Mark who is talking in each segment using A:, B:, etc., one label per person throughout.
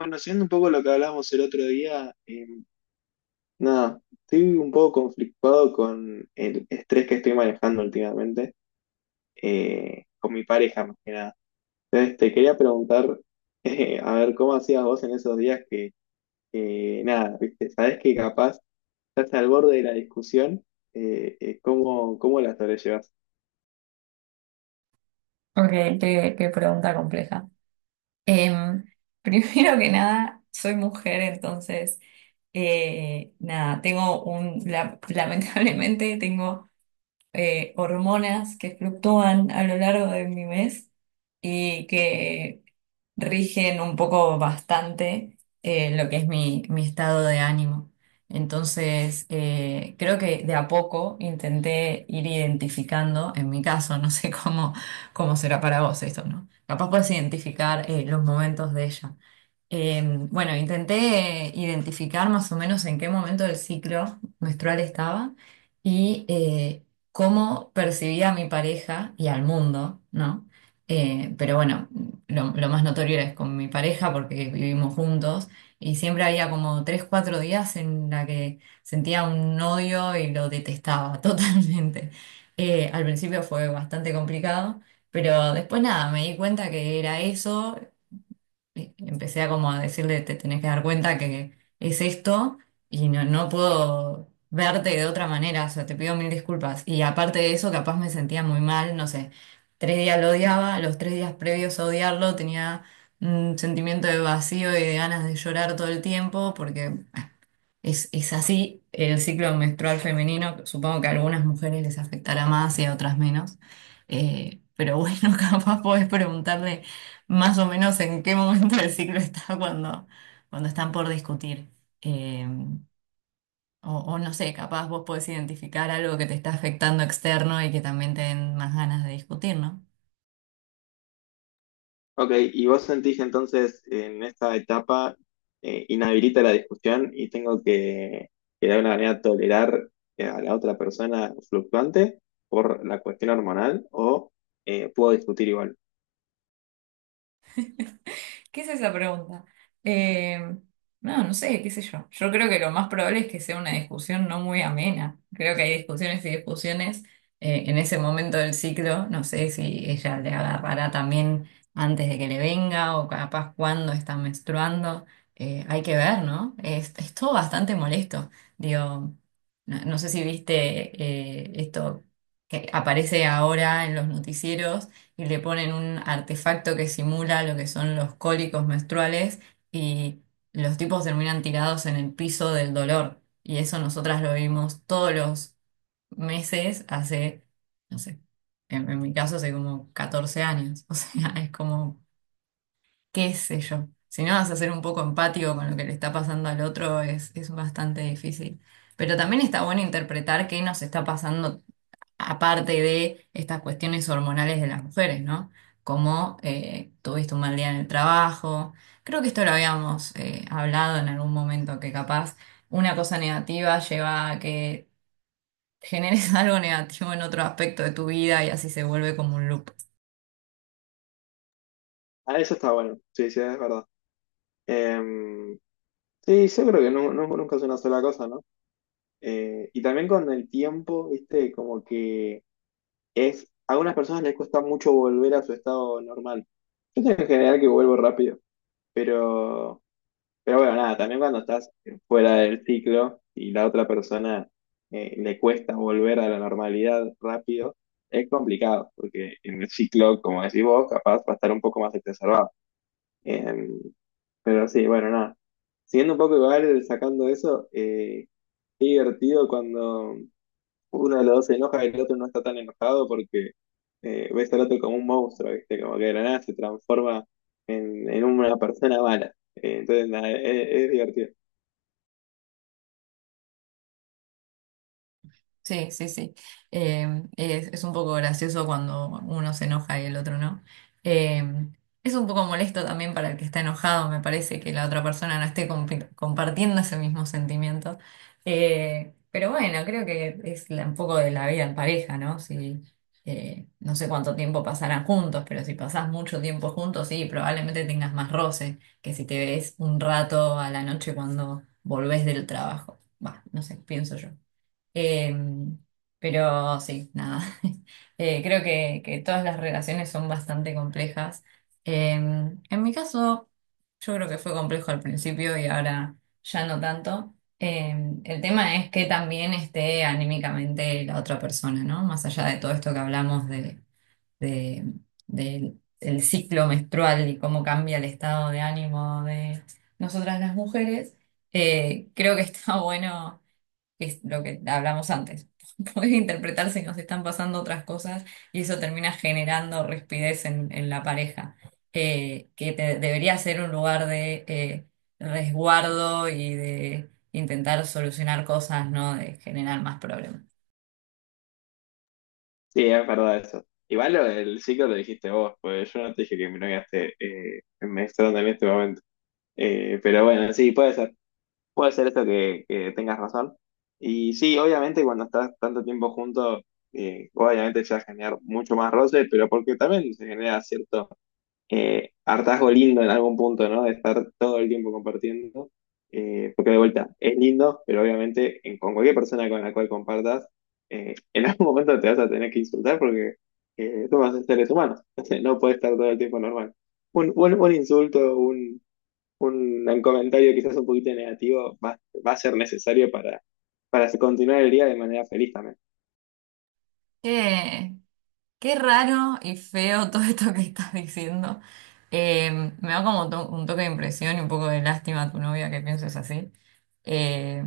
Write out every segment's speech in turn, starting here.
A: Bueno, siendo un poco lo que hablamos el otro día, nada, estoy un poco conflictuado con el estrés que estoy manejando últimamente, con mi pareja más que nada. Entonces, te quería preguntar, a ver, ¿cómo hacías vos en esos días que, nada, viste, sabés que capaz estás al borde de la discusión, ¿cómo, cómo la sobrellevas?
B: Ok, qué pregunta compleja. Em, primero que nada, soy mujer, entonces, nada, tengo lamentablemente tengo hormonas que fluctúan a lo largo de mi mes y que rigen un poco bastante lo que es mi estado de ánimo. Entonces, creo que de a poco intenté ir identificando, en mi caso, no sé cómo, cómo será para vos esto, ¿no? Capaz puedes identificar los momentos de ella. Eh, bueno, intenté identificar más o menos en qué momento del ciclo menstrual estaba y cómo percibía a mi pareja y al mundo, ¿no? Pero bueno lo más notorio es con mi pareja porque vivimos juntos y siempre había como tres, cuatro días en la que sentía un odio y lo detestaba totalmente. Al principio fue bastante complicado, pero después nada, me di cuenta que era eso empecé a como a decirle, te tenés que dar cuenta que es esto y no, no puedo verte de otra manera, o sea, te pido mil disculpas. Y aparte de eso, capaz me sentía muy mal, no sé, tres días lo odiaba, los tres días previos a odiarlo tenía un sentimiento de vacío y de ganas de llorar todo el tiempo porque es así el ciclo menstrual femenino, supongo que a algunas mujeres les afectará más y a otras menos. Pero bueno, capaz podés preguntarle más o menos en qué momento del ciclo está cuando están por discutir. Eh, o no sé, capaz vos podés identificar algo que te está afectando externo y que también te den más ganas de discutir, ¿no?
A: Ok, y vos sentís que entonces en esta etapa inhabilita la discusión y tengo que de alguna manera tolerar a la otra persona fluctuante por la cuestión hormonal o puedo discutir igual.
B: ¿Qué es esa pregunta? Eh, no, no sé, qué sé yo. Yo creo que lo más probable es que sea una discusión no muy amena. Creo que hay discusiones y discusiones en ese momento del ciclo. No sé si ella le agarrará también antes de que le venga o capaz cuando está menstruando. Hay que ver, ¿no? Es todo bastante molesto. Digo, no, no sé si viste esto que aparece ahora en los noticieros y le ponen un artefacto que simula lo que son los cólicos menstruales y los tipos terminan tirados en el piso del dolor. Y eso nosotras lo vimos todos los meses hace, no sé, en mi caso hace como 14 años. O sea, es como, qué sé yo. Si no vas a ser un poco empático con lo que le está pasando al otro, es bastante difícil. Pero también está bueno interpretar qué nos está pasando aparte de estas cuestiones hormonales de las mujeres, ¿no? Como tuviste un mal día en el trabajo. Creo que esto lo habíamos hablado en algún momento, que capaz una cosa negativa lleva a que generes algo negativo en otro aspecto de tu vida y así se vuelve como un loop.
A: Ah, eso está bueno, sí, sí, es verdad. Em, sí, yo creo que nunca es una sola cosa, ¿no? Y también con el tiempo, viste, como que es, a algunas personas les cuesta mucho volver a su estado normal. Yo tengo en general que vuelvo rápido, pero... Pero bueno, nada, también cuando estás fuera del ciclo y la otra persona le cuesta volver a la normalidad rápido, es complicado, porque en el ciclo, como decís vos, capaz va a estar un poco más exacerbado. Eh, pero sí, bueno, nada. Siguiendo un poco igual, sacando eso, qué divertido cuando uno de los dos se enoja y el otro no está tan enojado porque ves al otro como un monstruo, ¿viste? Como que de la nada se transforma en una persona mala. Entonces, nada, es divertido.
B: Sí, sí, sí. Es un poco gracioso cuando uno se enoja y el otro no. Eh, es un poco molesto también para el que está enojado, me parece, que la otra persona no esté compartiendo ese mismo sentimiento. Pero bueno, creo que es un poco de la vida en pareja, ¿no? Si, no sé cuánto tiempo pasarán juntos, pero si pasás mucho tiempo juntos, sí, probablemente tengas más roce que si te ves un rato a la noche cuando volvés del trabajo. Va, no sé, pienso yo. Eh, pero sí, nada. Creo que todas las relaciones son bastante complejas. En mi caso, yo creo que fue complejo al principio y ahora ya no tanto. El tema es que también esté anímicamente la otra persona, ¿no? Más allá de todo esto que hablamos de- del del ciclo menstrual y cómo cambia el estado de ánimo de nosotras las mujeres, creo que está bueno es lo que hablamos antes. Podés interpretar si nos están pasando otras cosas y eso termina generando rispidez en la pareja, debería ser un lugar de resguardo y de intentar solucionar cosas, no de generar más problemas.
A: Sí, es verdad eso. Igual lo- el ciclo lo dijiste vos, pues yo no te dije que mi novia esté en menstruando en este momento. Pero bueno, sí, puede ser. Puede ser esto que tengas razón. Y sí, obviamente cuando estás tanto tiempo juntos, obviamente se va a generar mucho más roce, pero porque también se genera cierto hartazgo lindo en algún punto, ¿no? De estar todo el tiempo compartiendo. Porque de vuelta, es lindo, pero obviamente en- con cualquier persona con la cual compartas, en algún momento te vas a tener que insultar porque tú vas a ser seres humanos. No puedes estar todo el tiempo normal. Un insulto, un comentario quizás un poquito negativo va a ser necesario para continuar el día de manera feliz también.
B: Qué raro y feo todo esto que estás diciendo. Eh, me da como un toque de impresión y un poco de lástima a tu novia que pienses así. Eh,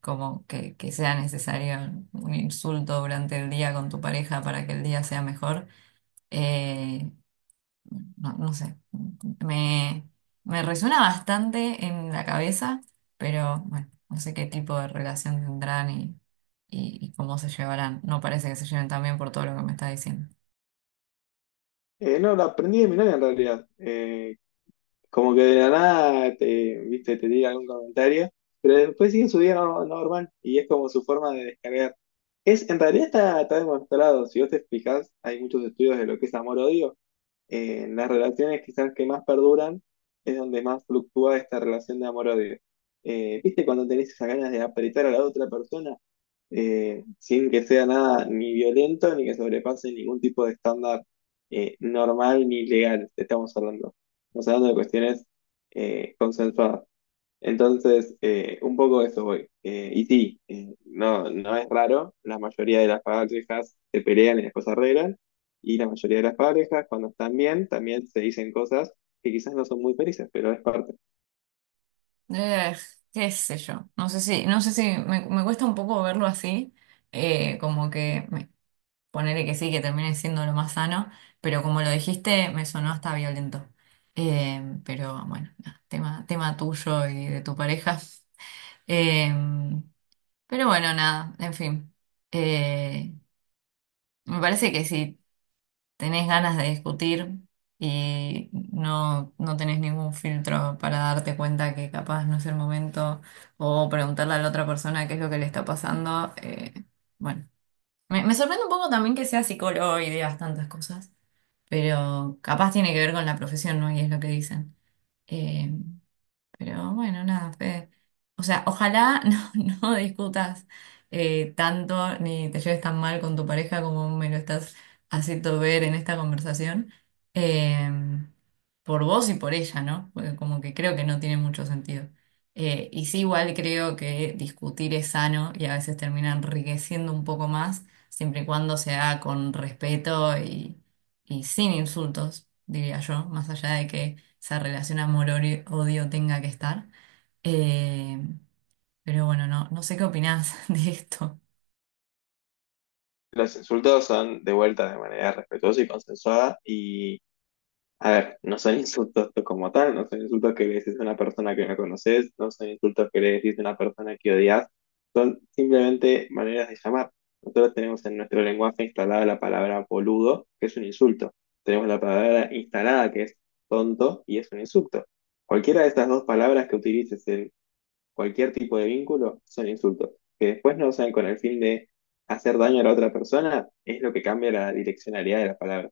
B: como que sea necesario un insulto durante el día con tu pareja para que el día sea mejor. Eh, no, no sé, me, me resuena bastante en la cabeza, pero bueno, no sé qué tipo de relación tendrán y cómo se llevarán. No parece que se lleven tan bien por todo lo que me está diciendo.
A: No, lo aprendí de mi novia en realidad. Como que de la nada te, viste, te tira algún comentario, pero después siguen su día no normal y es como su forma de descargar. En realidad está demostrado, si vos te explicás, hay muchos estudios de lo que es amor-odio. En las relaciones quizás que más perduran es donde más fluctúa esta relación de amor-odio. ¿Viste cuando tenés esas ganas de apretar a la otra persona? Sin que sea nada ni violento ni que sobrepase ningún tipo de estándar normal ni legal. Estamos hablando de cuestiones consensuadas. Entonces, un poco de eso voy. Y sí, no, no es raro, la mayoría de las parejas se pelean y después se arreglan, y la mayoría de las parejas, cuando están bien, también se dicen cosas que quizás no son muy felices, pero es parte.
B: Eh, qué sé yo, no sé si, no sé si me cuesta un poco verlo así, como que ponerle que sí, que termine siendo lo más sano, pero como lo dijiste, me sonó hasta violento. Pero bueno, nada, tema tuyo y de tu pareja. Eh, pero bueno, nada, en fin. Eh, me parece que sí tenés ganas de discutir y no, no tenés ningún filtro para darte cuenta que capaz no es el momento o preguntarle a la otra persona qué es lo que le está pasando. Bueno, me sorprende un poco también que sea psicólogo y digas tantas cosas, pero capaz tiene que ver con la profesión, ¿no? Y es lo que dicen. Eh, pero bueno, nada, Fede. O sea, ojalá no, no discutas tanto ni te lleves tan mal con tu pareja como me lo estás haciendo ver en esta conversación. eh, por vos y por ella, ¿no? Porque como que creo que no tiene mucho sentido. Y sí, igual creo que discutir es sano y a veces termina enriqueciendo un poco más, siempre y cuando se haga con respeto y sin insultos, diría yo, más allá de que esa relación amor-odio tenga que estar. Eh, pero bueno, no, no sé qué opinás de esto.
A: Los insultos son de vuelta de manera respetuosa y consensuada, y a ver, no son insultos como tal, no son insultos que le decís a una persona que no conoces, no son insultos que le decís a una persona que odias, simplemente maneras de llamar. Nosotros tenemos en nuestro lenguaje instalada la palabra boludo, que es un insulto. Tenemos la palabra instalada, que es tonto, y es un insulto. Cualquiera de estas dos palabras que utilices en cualquier tipo de vínculo son insultos, que después no usan con el fin de hacer daño a la otra persona, es lo que cambia la direccionalidad de la palabra.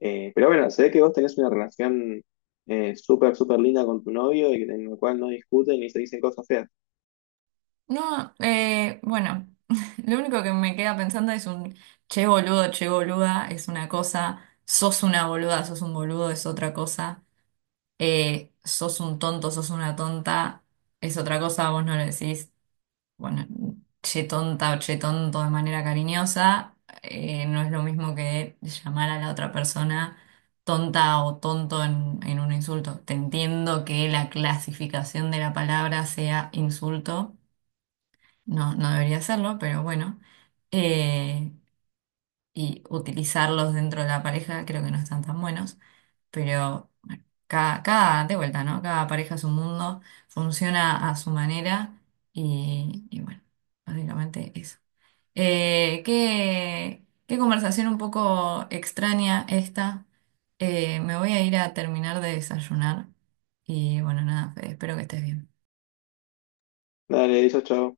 A: Pero bueno, se ve que vos tenés una relación súper, súper linda con tu novio y en la cual no discuten ni se dicen cosas feas.
B: No, bueno, lo único que me queda pensando es un che boludo, che boluda, es una cosa, sos una boluda, sos un boludo, es otra cosa, sos un tonto, sos una tonta, es otra cosa, vos no lo decís. Bueno, che tonta o che tonto de manera cariñosa, no es lo mismo que llamar a la otra persona tonta o tonto en un insulto. Te entiendo que la clasificación de la palabra sea insulto, no, no debería serlo, pero bueno. Eh, y utilizarlos dentro de la pareja, creo que no están tan buenos, pero bueno, cada, de vuelta, ¿no? Cada pareja es un mundo, funciona a su manera y bueno, básicamente eso. Qué conversación un poco extraña esta. Me voy a ir a terminar de desayunar y bueno, nada, Fede, espero que estés bien.
A: Dale, eso, chao.